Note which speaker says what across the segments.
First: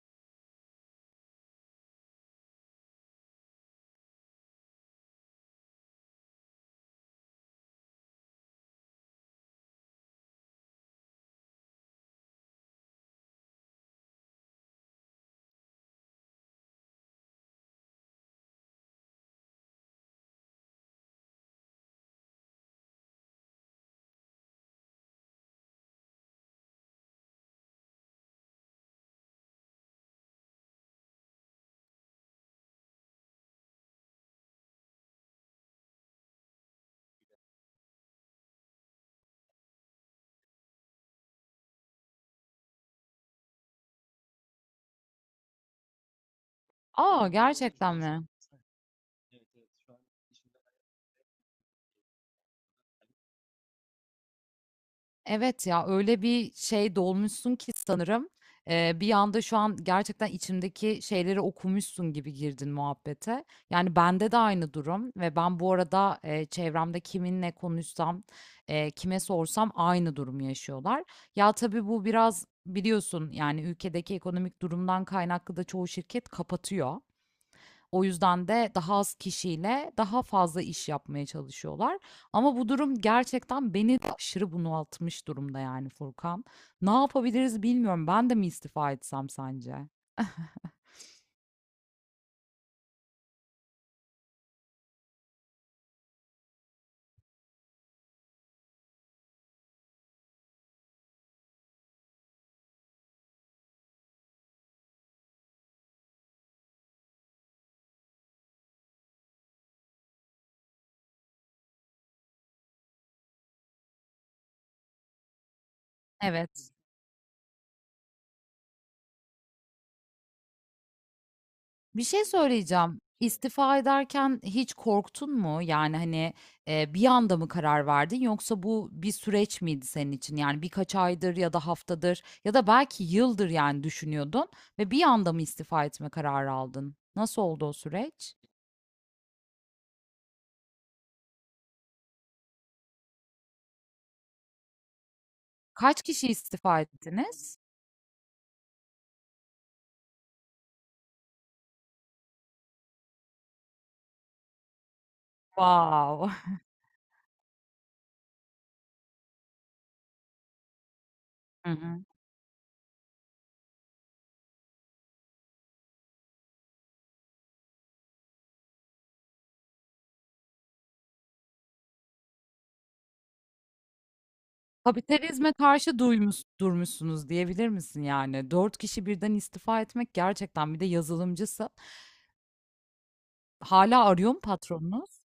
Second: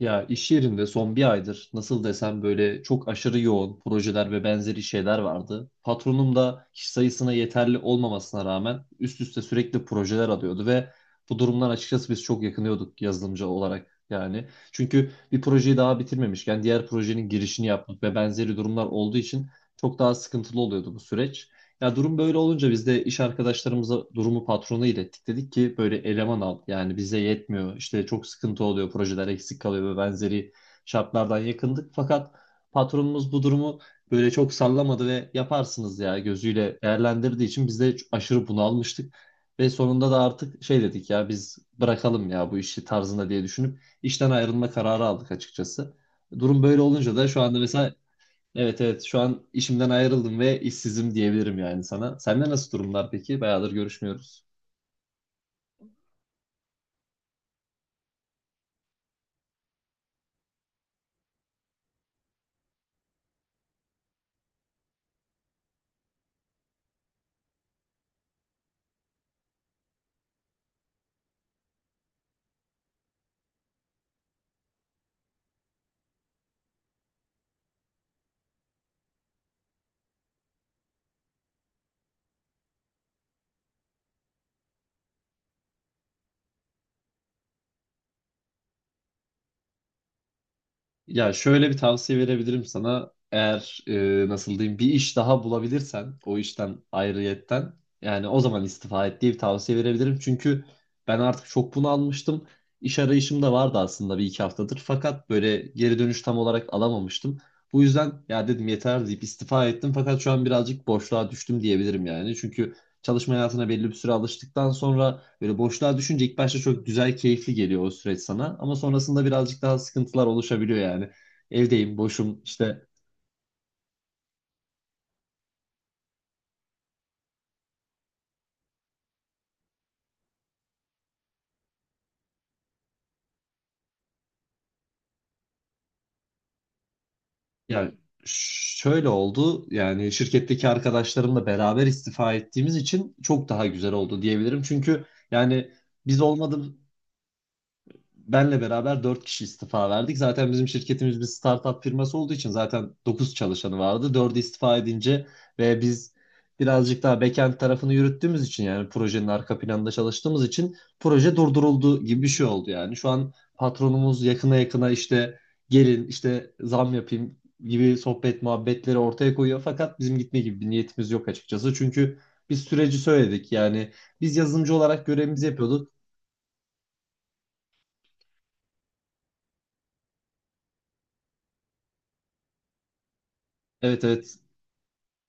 Speaker 1: Ya iş yerinde son bir aydır nasıl desem böyle çok aşırı yoğun projeler ve benzeri şeyler vardı. Patronum da kişi sayısına yeterli olmamasına rağmen üst üste sürekli projeler alıyordu ve bu durumdan açıkçası biz çok yakınıyorduk yazılımcı olarak yani. Çünkü bir projeyi daha bitirmemişken diğer projenin girişini yapmak ve benzeri durumlar olduğu için çok daha sıkıntılı oluyordu bu süreç. Ya durum böyle olunca biz de iş arkadaşlarımıza durumu patrona ilettik. Dedik ki böyle eleman al. Yani bize yetmiyor. İşte çok sıkıntı oluyor. Projeler eksik kalıyor ve benzeri şartlardan yakındık. Fakat patronumuz bu durumu böyle çok sallamadı ve yaparsınız ya gözüyle değerlendirdiği için biz de aşırı bunalmıştık. Ve sonunda da artık şey dedik ya biz bırakalım ya bu işi tarzında diye düşünüp işten ayrılma kararı aldık açıkçası. Durum böyle olunca da
Speaker 2: Aa,
Speaker 1: şu anda mesela.
Speaker 2: gerçekten mi?
Speaker 1: Evet, evet, şu an işimden ayrıldım ve işsizim diyebilirim yani sana. Sende nasıl durumlar peki? Bayağıdır görüşmüyoruz.
Speaker 2: Evet ya, öyle bir şey dolmuşsun ki sanırım bir anda şu an gerçekten içimdeki şeyleri okumuşsun gibi girdin muhabbete. Yani bende de aynı durum ve ben bu arada çevremde kiminle konuşsam, kime sorsam aynı durumu yaşıyorlar. Ya tabii bu biraz biliyorsun yani ülkedeki ekonomik durumdan kaynaklı da çoğu şirket kapatıyor. O yüzden de daha az kişiyle daha fazla iş yapmaya çalışıyorlar. Ama bu durum gerçekten beni de aşırı bunaltmış durumda yani Furkan. Ne yapabiliriz bilmiyorum. Ben de mi istifa etsem sence?
Speaker 1: Ya şöyle bir tavsiye verebilirim sana. Eğer nasıl diyeyim bir iş daha bulabilirsen o işten ayrıyetten yani o zaman istifa et diye bir tavsiye verebilirim. Çünkü ben artık çok bunu almıştım. İş arayışım da vardı aslında bir iki haftadır. Fakat böyle geri dönüş tam olarak alamamıştım. Bu yüzden ya dedim yeter deyip istifa ettim. Fakat şu an birazcık boşluğa düştüm diyebilirim yani. Çünkü çalışma hayatına belli bir süre alıştıktan sonra böyle boşluğa düşünce ilk başta
Speaker 2: Evet.
Speaker 1: çok güzel, keyifli geliyor o süreç sana. Ama sonrasında birazcık daha sıkıntılar oluşabiliyor yani. Evdeyim,
Speaker 2: Bir şey
Speaker 1: boşum işte.
Speaker 2: söyleyeceğim. İstifa ederken hiç korktun mu? Yani, hani, bir anda mı karar verdin yoksa bu bir süreç miydi senin için? Yani birkaç aydır ya da haftadır ya da belki yıldır yani düşünüyordun ve bir anda mı istifa etme kararı aldın? Nasıl oldu o
Speaker 1: Ya
Speaker 2: süreç?
Speaker 1: şöyle oldu yani şirketteki arkadaşlarımla beraber istifa ettiğimiz için çok daha güzel oldu diyebilirim. Çünkü yani
Speaker 2: Kaç
Speaker 1: biz
Speaker 2: kişi
Speaker 1: olmadı
Speaker 2: istifa ettiniz?
Speaker 1: benle beraber 4 kişi istifa verdik. Zaten bizim şirketimiz bir startup firması olduğu için zaten 9 çalışanı vardı. 4'ü istifa edince ve biz
Speaker 2: Wow.
Speaker 1: birazcık daha backend tarafını yürüttüğümüz için yani projenin arka planında çalıştığımız için proje
Speaker 2: Hı
Speaker 1: durduruldu
Speaker 2: hı.
Speaker 1: gibi bir şey oldu yani. Şu an patronumuz yakına yakına işte gelin işte zam yapayım gibi sohbet muhabbetleri ortaya koyuyor. Fakat bizim gitme gibi bir niyetimiz yok açıkçası. Çünkü biz süreci söyledik yani biz yazılımcı olarak görevimizi
Speaker 2: Kapitalizme
Speaker 1: yapıyorduk.
Speaker 2: karşı duymuş durmuşsunuz diyebilir misin yani? 4 kişi birden istifa etmek gerçekten, bir de yazılımcısın.
Speaker 1: Evet,
Speaker 2: Hala arıyor
Speaker 1: evet.
Speaker 2: mu patronunuz?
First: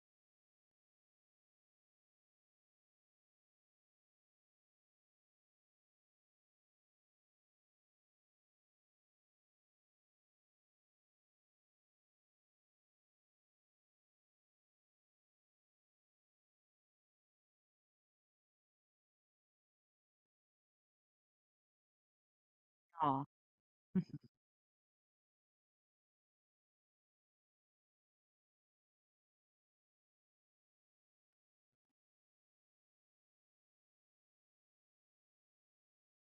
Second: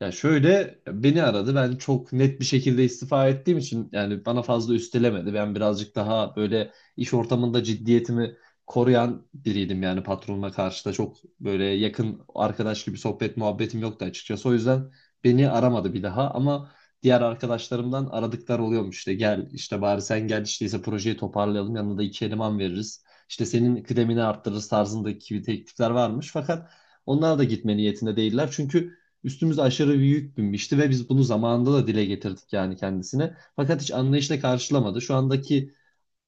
Speaker 1: Ya şöyle beni aradı. Ben çok net bir şekilde istifa ettiğim için yani bana fazla üstelemedi. Ben birazcık daha böyle iş ortamında ciddiyetimi koruyan biriydim yani patronuma karşı da çok böyle yakın arkadaş gibi sohbet muhabbetim yoktu açıkçası. O yüzden beni aramadı bir daha ama diğer arkadaşlarımdan aradıklar oluyormuş işte gel işte bari sen gel işte ise projeyi toparlayalım yanına da iki eleman veririz.
Speaker 2: A!
Speaker 1: İşte senin kıdemini arttırırız tarzındaki teklifler varmış fakat onlar da gitme niyetinde değiller çünkü üstümüze aşırı bir yük binmişti ve biz bunu zamanında da dile getirdik yani kendisine. Fakat hiç anlayışla karşılamadı. Şu andaki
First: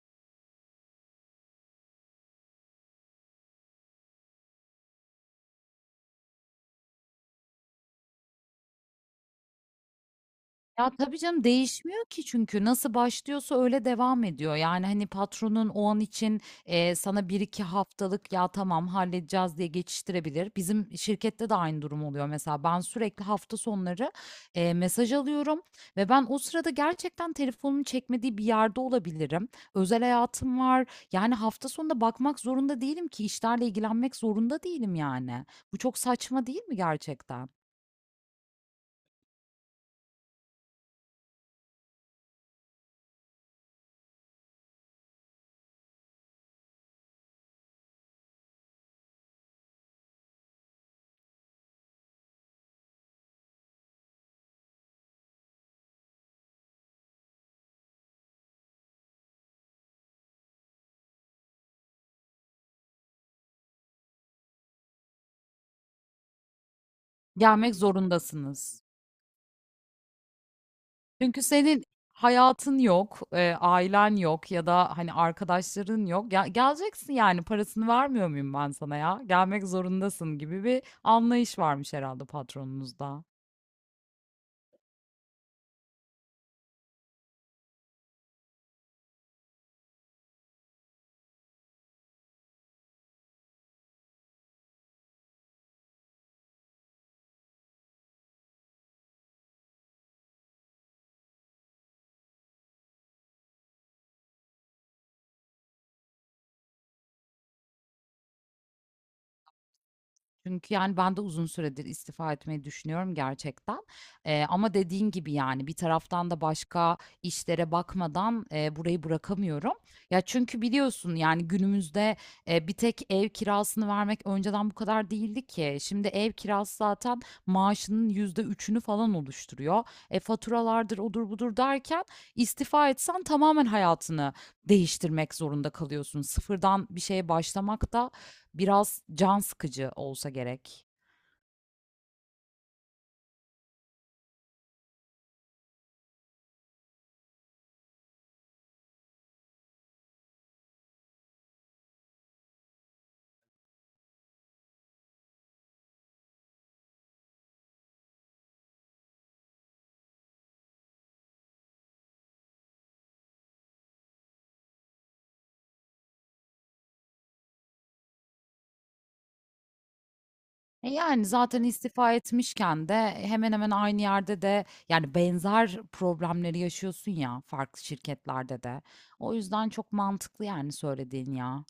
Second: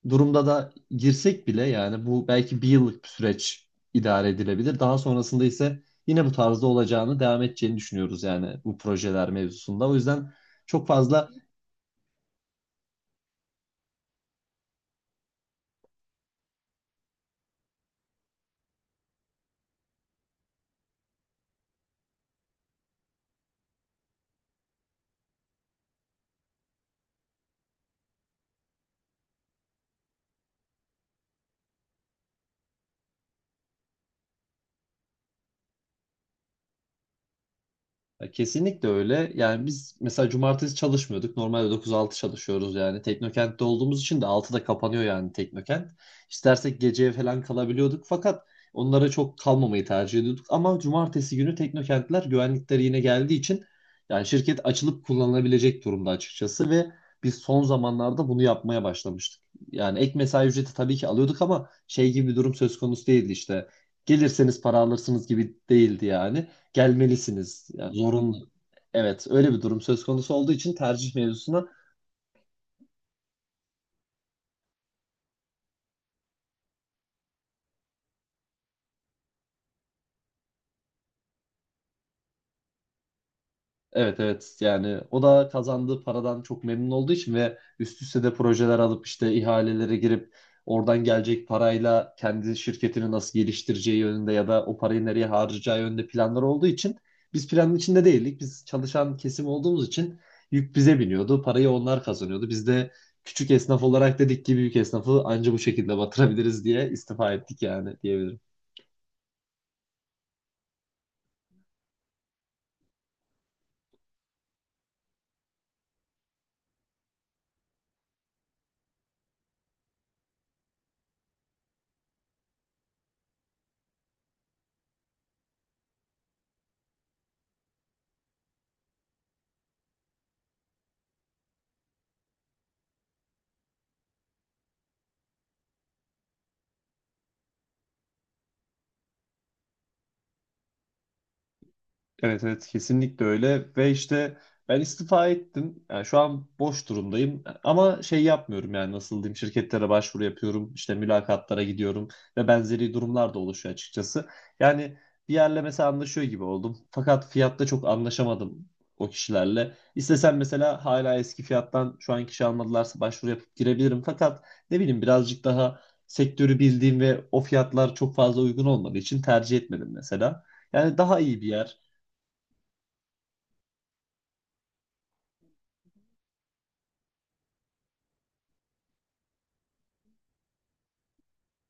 Speaker 1: durumda da girsek bile yani bu belki bir yıllık bir süreç idare edilebilir. Daha sonrasında ise yine bu tarzda olacağını, devam edeceğini düşünüyoruz yani bu projeler mevzusunda. O yüzden çok
Speaker 2: Ya, tabii
Speaker 1: fazla.
Speaker 2: canım, değişmiyor ki çünkü nasıl başlıyorsa öyle devam ediyor. Yani, hani, patronun o an için, sana bir iki haftalık "Ya, tamam, halledeceğiz." diye geçiştirebilir. Bizim şirkette de aynı durum oluyor mesela. Ben sürekli hafta sonları, mesaj alıyorum ve ben o sırada gerçekten telefonumun çekmediği bir yerde olabilirim. Özel hayatım var. Yani, hafta sonunda bakmak zorunda değilim ki, işlerle ilgilenmek zorunda değilim, yani. Bu çok saçma değil mi gerçekten?
Speaker 1: Ya kesinlikle öyle. Yani biz mesela cumartesi çalışmıyorduk. Normalde 9-6 çalışıyoruz yani. Teknokent'te olduğumuz için de 6'da kapanıyor yani Teknokent. İstersek geceye falan kalabiliyorduk. Fakat onlara çok kalmamayı tercih ediyorduk. Ama cumartesi günü Teknokentler güvenlikleri yine geldiği için yani şirket açılıp kullanılabilecek durumda açıkçası ve biz son zamanlarda bunu yapmaya başlamıştık. Yani ek mesai ücreti tabii ki alıyorduk ama şey gibi bir durum söz konusu değildi işte. Gelirseniz para alırsınız gibi değildi yani, gelmelisiniz.
Speaker 2: Gelmek
Speaker 1: Yani zorunlu.
Speaker 2: zorundasınız.
Speaker 1: Evet, öyle bir durum söz konusu olduğu için tercih
Speaker 2: Çünkü
Speaker 1: mevzusuna
Speaker 2: senin hayatın yok, ailen yok ya da hani arkadaşların yok. Ya, geleceksin yani, parasını vermiyor muyum ben sana ya? Gelmek zorundasın gibi bir anlayış varmış herhalde patronunuzda.
Speaker 1: evet, evet yani o da kazandığı paradan çok memnun olduğu için ve üst üste de projeler alıp işte ihalelere girip oradan gelecek parayla kendi şirketini nasıl geliştireceği yönünde ya da o parayı nereye harcayacağı yönünde planlar olduğu için biz planın içinde değildik. Biz çalışan kesim olduğumuz için yük bize biniyordu. Parayı onlar kazanıyordu. Biz de küçük esnaf olarak dedik ki büyük esnafı anca bu şekilde batırabiliriz diye istifa ettik yani diyebilirim.
Speaker 2: Çünkü yani ben de uzun süredir istifa etmeyi düşünüyorum gerçekten. Ama dediğin gibi yani bir taraftan da başka işlere bakmadan burayı bırakamıyorum. Ya çünkü biliyorsun yani günümüzde bir tek ev kirasını vermek önceden bu kadar değildi ki. Şimdi ev kirası zaten maaşının %3'ünü falan oluşturuyor. E, faturalardır odur budur derken istifa etsen tamamen hayatını değiştirmek zorunda kalıyorsun. Sıfırdan bir şeye başlamak da biraz can sıkıcı olsa gerek.
Speaker 1: Evet, evet, kesinlikle öyle ve işte ben istifa ettim. Yani şu an boş durumdayım ama şey yapmıyorum yani nasıl diyeyim şirketlere başvuru yapıyorum işte mülakatlara gidiyorum ve benzeri durumlar da oluşuyor açıkçası. Yani bir yerle mesela anlaşıyor gibi oldum fakat fiyatta çok anlaşamadım o kişilerle. İstesem mesela hala eski fiyattan şu an kişi almadılarsa başvuru yapıp girebilirim fakat ne bileyim birazcık daha sektörü bildiğim ve o fiyatlar çok fazla uygun olmadığı için tercih etmedim mesela.
Speaker 2: E,
Speaker 1: Yani daha
Speaker 2: yani
Speaker 1: iyi bir
Speaker 2: zaten
Speaker 1: yer.
Speaker 2: istifa etmişken de hemen hemen aynı yerde de yani benzer problemleri yaşıyorsun ya, farklı şirketlerde de. O yüzden çok mantıklı yani söylediğin ya.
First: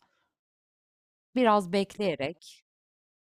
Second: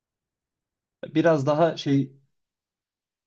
Speaker 1: Biraz
Speaker 2: Biraz
Speaker 1: daha şey,
Speaker 2: bekleyerek.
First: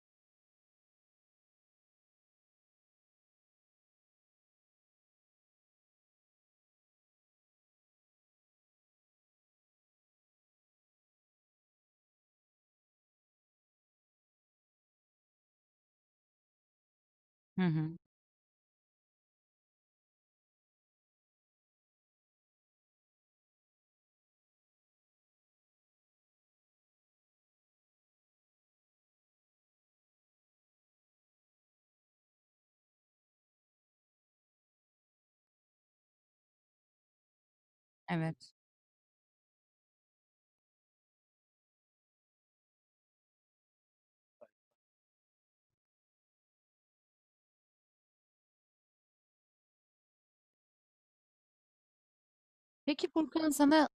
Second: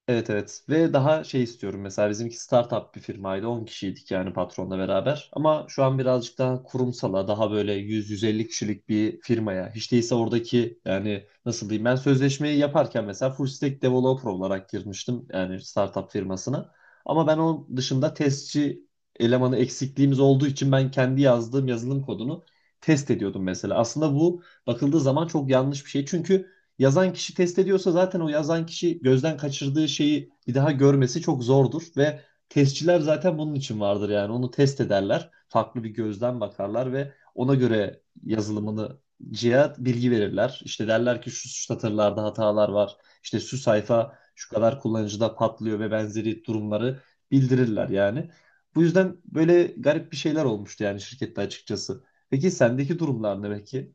Speaker 1: evet, evet ve daha şey istiyorum mesela, bizimki startup bir firmaydı, 10 kişiydik yani patronla beraber, ama şu an birazcık daha kurumsala, daha böyle 100-150 kişilik bir firmaya hiç değilse. Oradaki yani nasıl diyeyim, ben sözleşmeyi yaparken mesela full stack developer olarak girmiştim yani startup firmasına, ama ben
Speaker 2: Hı
Speaker 1: onun
Speaker 2: hı.
Speaker 1: dışında testçi elemanı eksikliğimiz olduğu için ben kendi yazdığım yazılım kodunu test ediyordum mesela. Aslında bu bakıldığı zaman çok yanlış bir şey çünkü yazan kişi test ediyorsa zaten o yazan kişi gözden kaçırdığı şeyi bir daha görmesi çok zordur ve testçiler zaten bunun için vardır yani, onu test ederler. Farklı bir gözden bakarlar ve ona göre
Speaker 2: Evet.
Speaker 1: yazılımını cihaz bilgi verirler. İşte derler ki şu satırlarda hatalar var. İşte şu sayfa şu kadar kullanıcıda patlıyor ve benzeri durumları bildirirler yani. Bu yüzden böyle garip bir şeyler olmuştu yani şirkette açıkçası. Peki sendeki
Speaker 2: Peki
Speaker 1: durumlar
Speaker 2: Furkan,
Speaker 1: ne
Speaker 2: sana...
Speaker 1: peki?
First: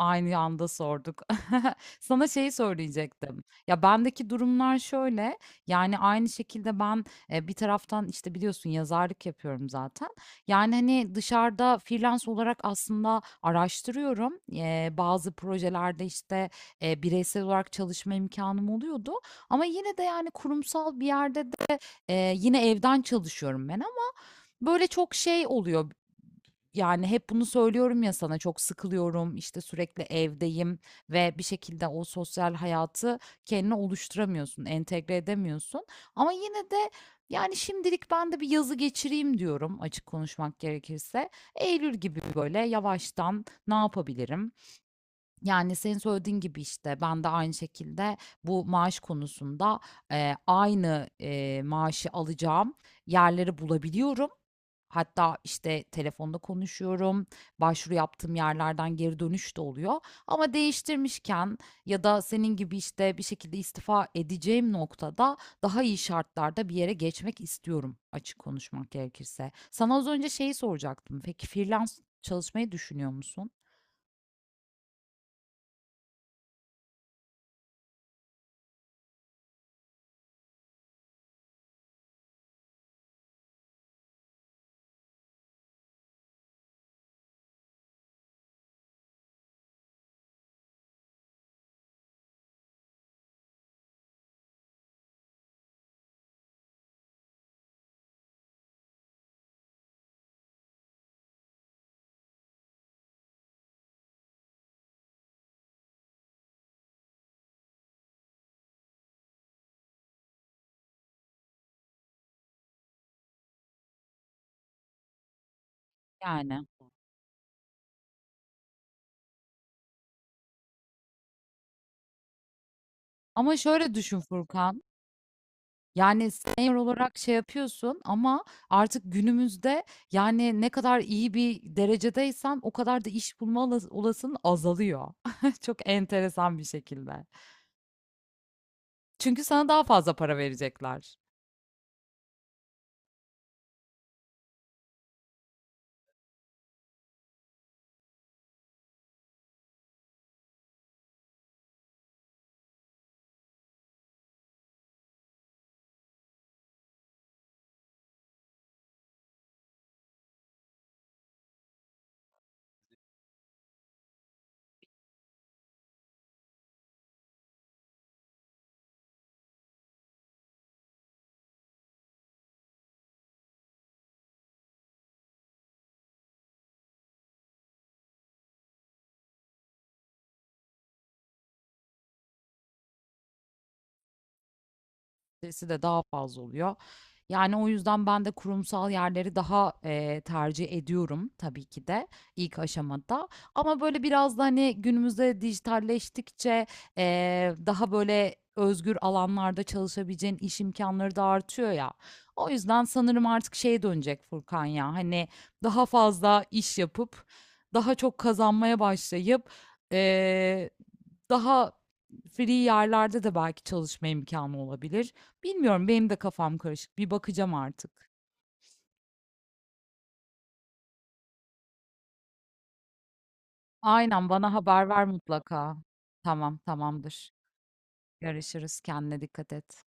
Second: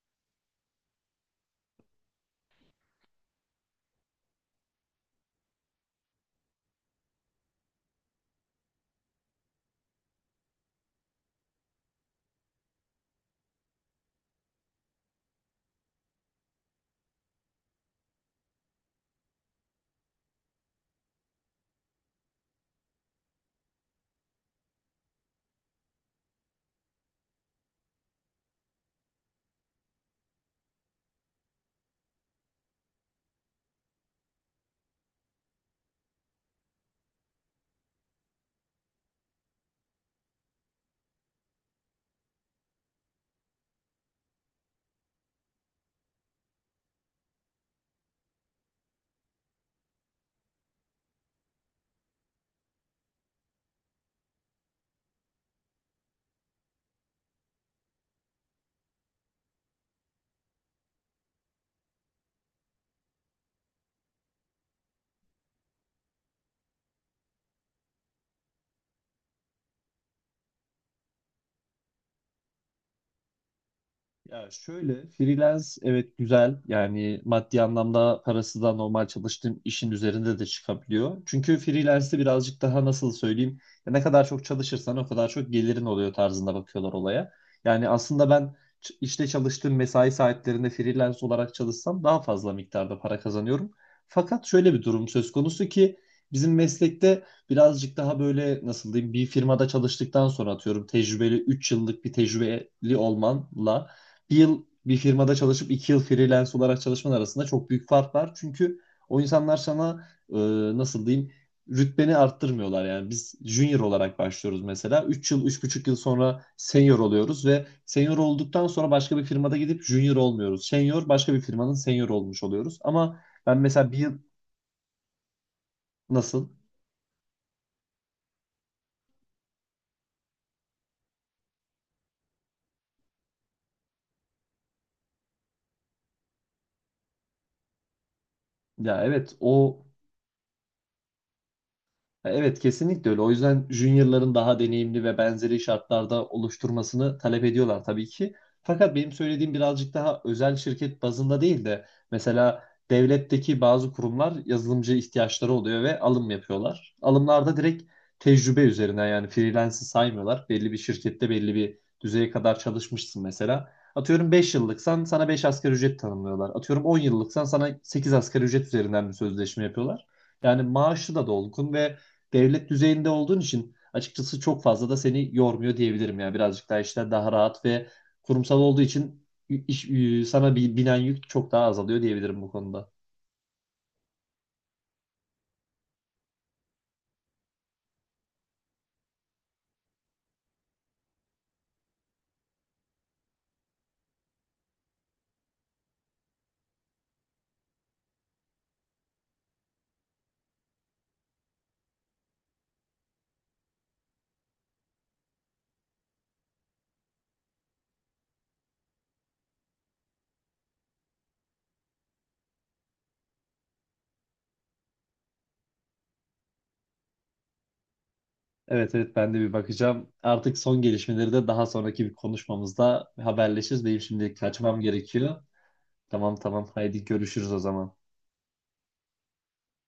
Speaker 2: Aynı anda sorduk. Sana şeyi söyleyecektim. Ya, bendeki durumlar şöyle, yani, aynı şekilde ben, bir taraftan, işte, biliyorsun yazarlık yapıyorum zaten. Yani, hani, dışarıda freelance olarak aslında araştırıyorum. Bazı projelerde, işte, bireysel olarak çalışma imkanım oluyordu ama yine de, yani, kurumsal bir yerde de, yine evden çalışıyorum ben, ama böyle çok şey oluyor yani. Hep bunu söylüyorum ya sana, çok sıkılıyorum işte, sürekli evdeyim ve bir şekilde o sosyal hayatı kendine oluşturamıyorsun, entegre edemiyorsun. Ama yine de yani şimdilik ben de bir yazı geçireyim diyorum açık konuşmak gerekirse. Eylül gibi böyle yavaştan ne yapabilirim? Yani senin söylediğin gibi işte ben de aynı şekilde bu maaş konusunda aynı maaşı alacağım yerleri bulabiliyorum. Hatta işte telefonda konuşuyorum, başvuru yaptığım yerlerden geri dönüş de oluyor. Ama değiştirmişken ya da senin gibi işte bir şekilde istifa edeceğim noktada daha iyi şartlarda bir yere geçmek istiyorum açık konuşmak gerekirse. Sana az önce şeyi soracaktım. Peki freelance çalışmayı düşünüyor musun?
Speaker 1: Ya şöyle, freelance, evet güzel yani maddi anlamda parası da normal çalıştığım işin üzerinde de çıkabiliyor. Çünkü freelance'de birazcık daha nasıl söyleyeyim, ya ne kadar çok çalışırsan o kadar çok gelirin oluyor tarzında bakıyorlar olaya. Yani aslında ben işte çalıştığım mesai saatlerinde freelance olarak çalışsam daha fazla miktarda para kazanıyorum. Fakat şöyle bir durum söz konusu ki bizim meslekte birazcık daha böyle nasıl diyeyim, bir firmada çalıştıktan sonra atıyorum tecrübeli, 3 yıllık bir tecrübeli olmanla 1 yıl bir firmada çalışıp 2 yıl freelance olarak çalışman arasında çok büyük fark var. Çünkü o insanlar sana nasıl diyeyim, rütbeni arttırmıyorlar. Yani biz junior olarak başlıyoruz mesela. 3 yıl, 3,5 yıl sonra
Speaker 2: Yani.
Speaker 1: senior oluyoruz ve senior olduktan sonra başka bir firmada gidip junior olmuyoruz. Senior, başka bir firmanın senior olmuş oluyoruz. Ama
Speaker 2: Ama
Speaker 1: ben mesela
Speaker 2: şöyle
Speaker 1: bir yıl.
Speaker 2: düşün Furkan. Yani
Speaker 1: Nasıl?
Speaker 2: senior olarak şey yapıyorsun ama artık günümüzde yani ne kadar iyi bir derecedeysen o kadar da iş bulma olasılığın azalıyor. Çok enteresan bir şekilde.
Speaker 1: Ya evet,
Speaker 2: Çünkü sana
Speaker 1: o.
Speaker 2: daha fazla para verecekler.
Speaker 1: Evet kesinlikle öyle. O yüzden juniorların daha deneyimli ve benzeri şartlarda oluşturmasını talep ediyorlar tabii ki. Fakat benim söylediğim birazcık daha özel şirket bazında değil de mesela devletteki bazı kurumlar yazılımcı ihtiyaçları oluyor ve alım yapıyorlar. Alımlarda direkt tecrübe üzerinden yani, freelance'ı saymıyorlar. Belli bir şirkette belli bir düzeye kadar çalışmışsın mesela. Atıyorum 5 yıllıksan sana 5 asgari ücret tanımlıyorlar. Atıyorum 10 yıllıksan sana 8 asgari ücret üzerinden bir sözleşme yapıyorlar. Yani maaşı da dolgun ve devlet düzeyinde olduğun için açıkçası çok fazla da seni yormuyor diyebilirim ya. Birazcık daha işler daha rahat ve kurumsal olduğu için iş, sana bir binen yük çok daha azalıyor diyebilirim bu konuda.
Speaker 2: Stresi de daha fazla oluyor. Yani o yüzden ben de kurumsal yerleri daha tercih ediyorum tabii ki de ilk aşamada. Ama böyle biraz da hani günümüzde dijitalleştikçe daha böyle özgür alanlarda çalışabileceğin iş imkanları da artıyor ya. O yüzden sanırım artık şeye dönecek Furkan, ya hani daha fazla iş yapıp daha çok kazanmaya başlayıp, eee, daha free yerlerde de belki çalışma imkanı olabilir. Bilmiyorum, benim de kafam karışık. Bir bakacağım artık.
Speaker 1: Evet, evet, ben de bir bakacağım. Artık son gelişmeleri de daha sonraki bir konuşmamızda haberleşiriz. Benim
Speaker 2: Aynen,
Speaker 1: şimdi
Speaker 2: bana
Speaker 1: kaçmam
Speaker 2: haber ver
Speaker 1: gerekiyor.
Speaker 2: mutlaka.
Speaker 1: Tamam,
Speaker 2: Tamam,
Speaker 1: tamam, haydi
Speaker 2: tamamdır.
Speaker 1: görüşürüz o zaman.
Speaker 2: Görüşürüz. Kendine dikkat et.